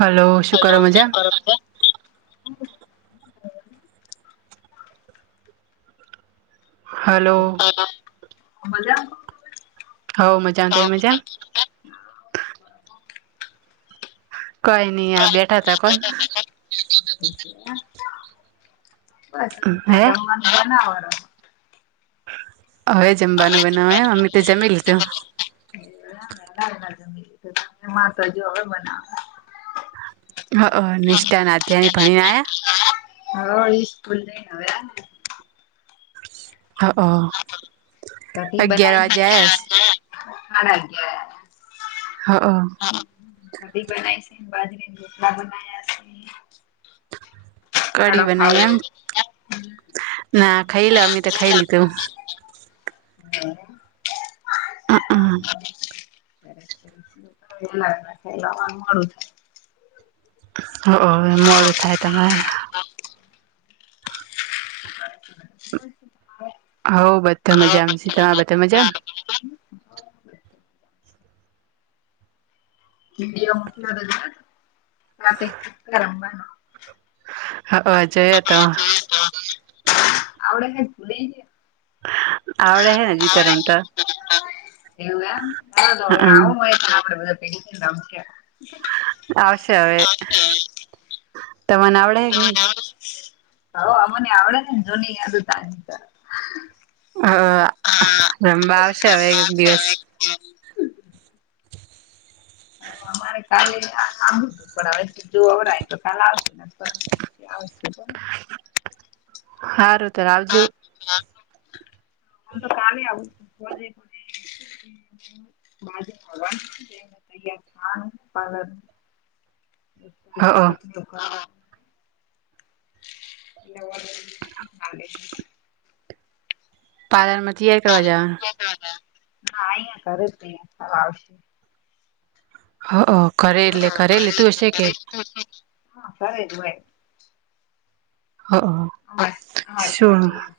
Hello. શું કરો મજા? હલો. મજા. હો મજા આવતા હોય મજા. કંઈ નહી. આ બેઠાત કોણ બસ આ હે જમવાનું બનાવનું. હવે જમવાનું બનાવે. અમે તો જમી લીધું. [unintelligible] હ, નિષ્ઠા ના ત્યની ભણીનેયા. હ, ઈ સ્કૂલ નઈ આવે. હ, અગિયાર વાગે આયા છે. હણાગ્યા [unintelligible] હા હ. [unintelligible] બનાય છેને બાજરીને રોટલા બનાયા. છે ખાડો કઢી બનાવી ખાવો એમ. હમ ના ખાઈ લે અમે તો ખાઈ લીધું. હમ હ હ, [unintelligible] વા [unintelligible] હ, હવે મોડુ થહે તમારે. હ [unintelligible] [inaudible] હઉ બધા મજા. તમે બધા મજા. [unintelligible] હા, અ આવડે કઈ જોડે છે. આવડે હ ને હજી? તો રમતા. એવું એમ, હ આવું હોય, બધુ. પે મ [unintelligible] આવશે હવે તો? મને આવડે હે કે નહીં? હ, મને આવડે ને જોની યાદો તાજા હ, હવે આવશે કોઈ દિવસ. હા. હા, અમારે કાલે પણ હવે જોઅવાય તો કાલ આવશુ. હારું તો, આવજો. મ તો કાલે આવું. બાજુ તૈયાર. હ ખ [unintelligible] એટલે [unintelligible] પાર્નમાં તૈયાર કર જા હ અહં કરે આવશે હ ઓ કરે એટલે હા કર એટલે તું હશે કે હા સરરે ન હોય હા હ હા હ કર થ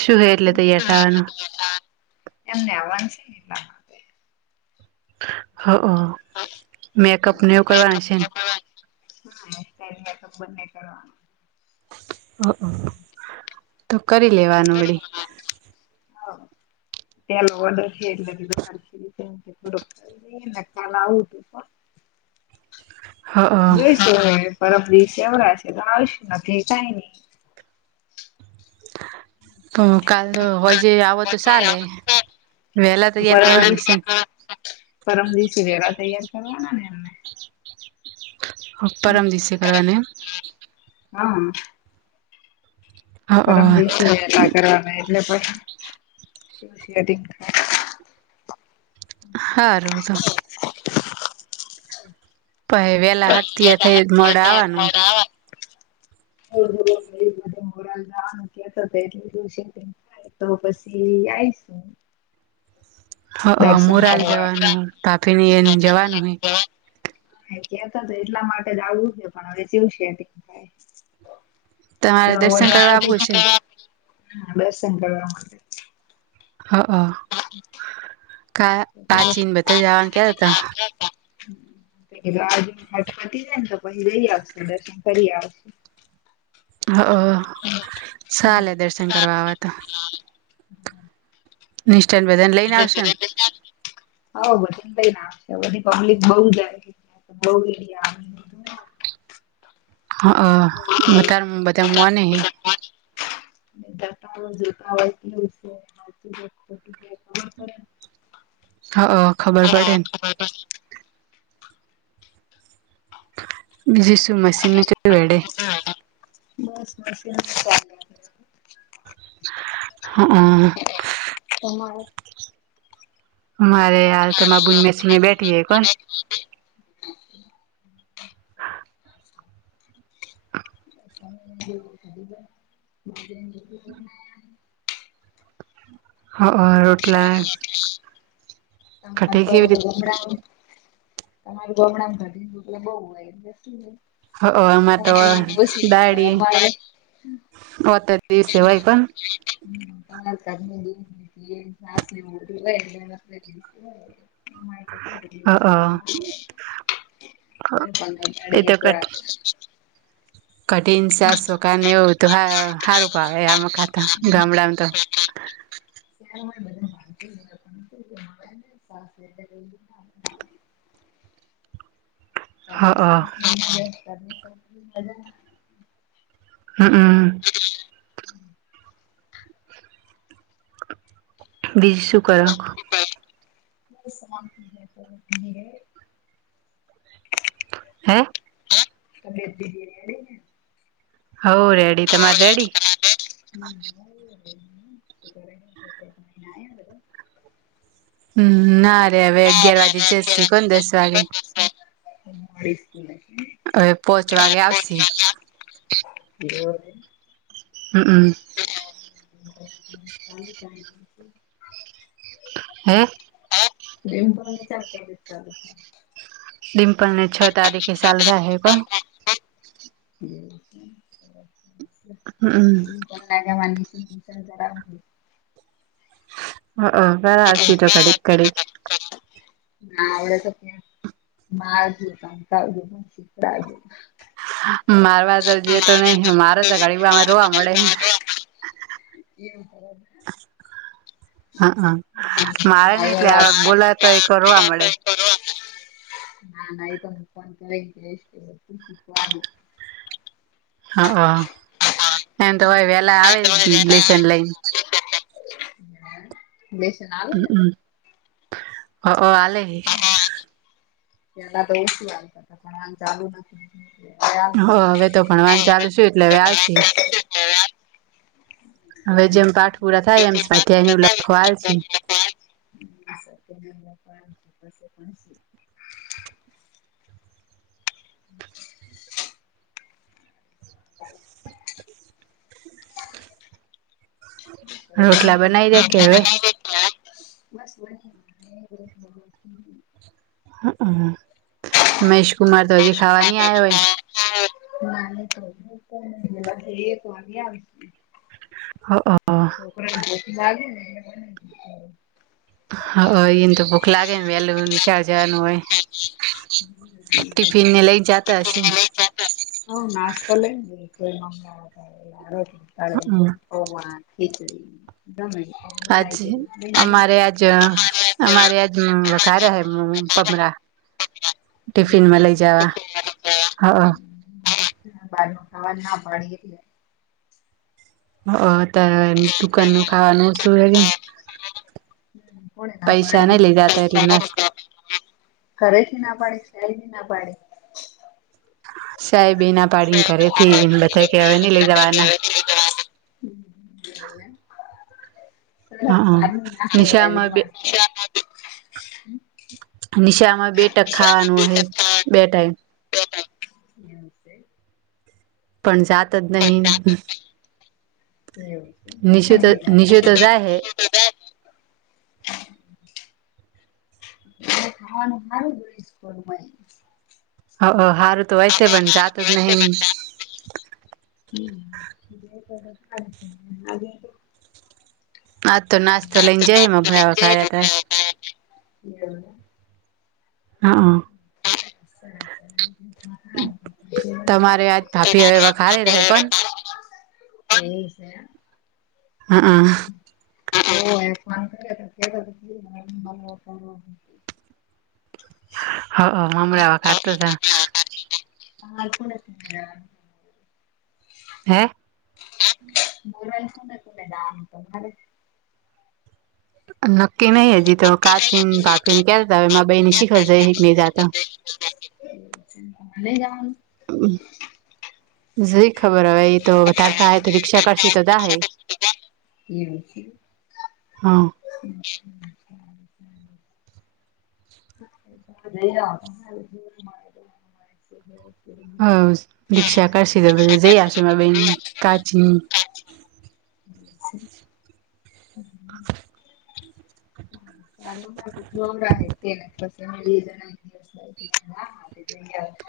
શું હે એટલે તૈયાર થવાનું [inaudible] એમને આવવાનું છે. હ મેકઅપ ને એવું કરવાનું છે. હા તો બંને કરવાનું ઓ તો કરી લેવા નુ વળી. હ ત્યાલોડર છે, એટલે [unintelligible] હ જોઈશું પરબ દિવસે [unintelligible] છે ગ આવીશું નથી કઈ નઈ તો કાલ હજે આવો તો ચાલે વહેલા તૈયાર કરવાના છે ને પરમજી સવેરા તૈયાર કરવાના નેમ પરમ દિવસે કરવાને હા. હ પરમ દિવસેતા કરવાના એટલે પણ હા રો તો પ વેલા હય થઈ મોડે આવાનું [unintelligible] મોલ લવાનું કેતો તો એટલું બધ શે થાય તો પછી આવીઈશું હ મુરાલ કરવા. જવાનું પાપીની એને જવાનું હોય કેતા તો એટલા માટે જ આવવું છે પણ હવે જેવું શેટિંગ થાય તમારે જો કરવા દર્શન આવવું હશે ને કરવા માટે. હ હ કા પ્રાચીન બધા જવાનું ક્યા હતા આજુ હટપતિ છે, ને તો પછ રઈ આવશે દર્શન કરી આવશે હ ચાલે દર્શન કરવા વા તો નિષ્ઠાન બધાને લઈને આવશે ને [unintelligible] હ બધનેઈનેશે બધી પબ્લિક બહુ જ [unintelligible] હ બતાર બતામઆને હૈ. જટ જતા વાકી [unintelligible] [unintelligible] હા ખબર પડે હમ. બીજું શું મશીન નું કેું વેડે [unintelligible] હઅ [unintelligible] મારે હાલ તો બુનમેસને બેઠી હ કોણ [inaudible] [inaudible] હા અ રોટલા. [unintelligible] કઢી કેવી રીત તમારું બમણામ ઘરી એટલે બઉુય હ મ દાડીત અમારે [unintelligible] [unintelligible] [unintelligible] [unintelligible] [unintelligible] કઠિન સાસોકા ને એવું તો સારું ભાવે આમાં ખાતા ગામડામાં તો [unintelligible] હા [unintelligible] હમ હમ. બીજું શું કરક બ સ [inaudible] હે [unintelligible] હો રેડી ના તમારે રેડી [inaudible] હમ ના રે હવે અગિયાર વાગે જસી કોને દસ વાગે હા મળ એવે પોહોચ વાગે આવશ એ હમ હમ [inaudible] હે ડમ પણ ચાલ કર ચાલુ ડિમ્પલ ને છ તારીખે ચાલ રા હ પણ [inaudible] હમમ. [unintelligible] જરા [unintelligible] ના આવડે તો ક્યાં [unintelligible] માર વા તો જે તો નહી મારે તો ગડીબામાં રોવા મળે એમ હા હ મારે નહ એટલે આગળ બોલાય તો એ કરવા મળે નાઈ તો [inaudible] હ એમ તોય વેલા આવે લસન લઈને હ બેેશ ના હમમ હ આલે હ પા તો ઓછું આવતા પણ આમ ચાલુ નથી હવે હ આવતા હવે તો ભણવાન ચાલુ છેું એટલે હળ આ છે હમ હવે જેમ પાઠ પૂરા થાય એમ સાથેયે આવુ એની લખવાલ અલ્સે છે [inaudible] [inaudible] [unintelligible] એક રોટલા બનાવી દે કે હવે મહેશકુમાર તો હજી ખાવાની આવે હોય ના તો થ એક વાગ્યા આવ હ હ લાગેને એ હ એને તો ભૂખ લાગે ને વહેલું નીશાળ જવાનું હોય ટિફિન ને લઈ જતા હશે ને હ નાશતો લે જાય હમ [unintelligible] ઓવા આજ [unintelligible] અમારે આજ અમારે આજ વઘાર્યા હે અચ્છા મમરા દિવસે ટિફિનમાં લઈ જાવા હઅ બારનું ખાવાની ના પાડી એટલે હઅ તો દુકાનનું ખાવાનું શું હે કે હમ કોણે ના પૈસા નઈ લઈ જતા એટલે નાસ્ પાડી [inaudible] ઘરેથી ના પાડે સાઇડે ના પાડે? સાહેબે ના પાડી ને ઘરેથી લકાઈ કે કે નઈ લઈ જવાના. હઅ નિશામાં બે [unintelligible] નિશાળમાં બે ટક ખાવાનું હે બે ટાઈમ એવું સે પણ જાત ત જ નહી ન એવું નિશી તો નિશી તો જાહે. તો જાયહે. ઘરે ખાવાનું હારું જ હોય છે. [inaudible] હઅ હારું તો હોય છે પન જાતો જ નહીં ને હમ હજી એક વખત [inaudible] આ તો નાસ્તો લઈને જહીં મમરા [inaudible] [inaudible] હઅ. તમારે આજ ભાભી હવે વઘારે રહે [inaudible] [inaudible] એ સે હહ હઅ હઅ [inaudible] હઅ મમરા વધારતા તા. હા કોણે [inaudible] હે બોલાય શું ને [inaudible] નક્કી નહી હજી તો કાચીન ભાપીને કેતાતા હવે બઈ ની શિખર જઈ હી એક નઈ જાતા. [inaudible] નહિ જાવાનું? હમ જી ખબર હવે એતો હવે તાર થાય તો રિક્ષા કરશે તો જાહે. એવું છે. હહ [inaudible] [inaudible] જઈ આવો તમે [inaudible] હહ રીક્ષા કરશે તો પછી જઈ આવસુ મારી બેન કાચીને અમ હહ સારું હાલ તો ધ્યોન રાખજે તેને પસે તમે બે જણાને પિયર્સ બાકી છે હા હા તે જઈ આવશે.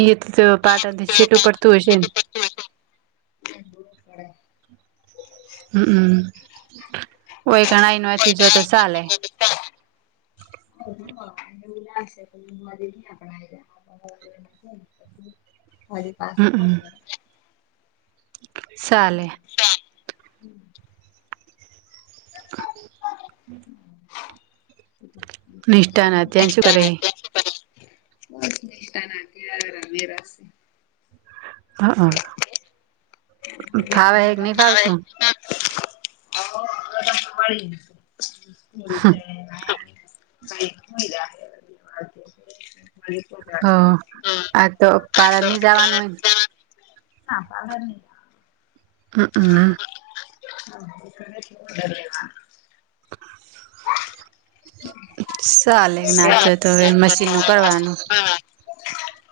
ઈ તો તો પાટણથી છેટું પડતું હશે ને? [inaudible] એમ દૂર પડે. હમઅ તોય ગણાએ નથી જતો બસ સાલે [inaudible] [inaudible] હજી પાસે આવશે. સાલે [inaudible] [inaudible] નિષ્ઠાના ત્યાં શું કરે બસ નિષઠા ના કે રમેરા શે. હ ફાવ હમ હ કે નહી ફાવ તું હ મળી રીતે ક હ. હ આ તો પારની જવાનું હોય ને હા હમ હમ હવે ચાલે નાચ તો હવે મશીન નું કરવાનું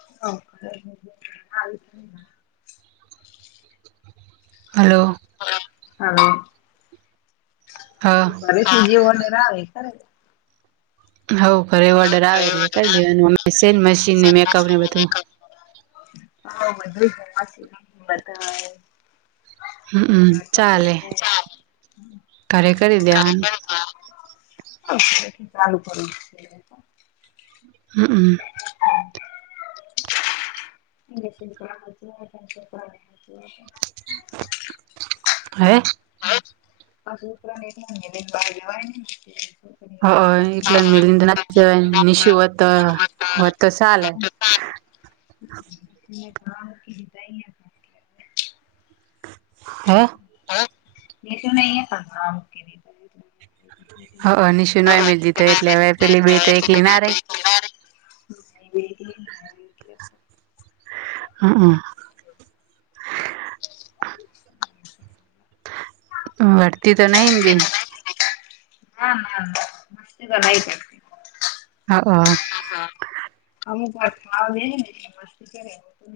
ફરીથી હલોવ હા હવેથી જેવનેરા આવે ખરે હઉ ભરે ઓર્ડર આવે હા એટલે કરી દેવાનુંમે મશીન ને મેકઅપ ને બધું હા બધું જોવા છે બતાય હમમ ચાલે ઘરે કરી દેવાનું હ ચાલુ કરો હમમ. એ હે રાને બે લવાય હ એકલ મેલી ના નિનીશી હોત હોત તો સાલ મે કકી જી તઈ હે? ની શું નહી પણી હ નિશુને ય મેલી દીધો એટલે હવે પેલી બે તો એકલી ના રહી હ એ હા હા વળતી તો નહીિ ભી હા ના મસ્ તોઈ હા હા. અમુક ખાવ લે ને એટલે મસ્તી કરે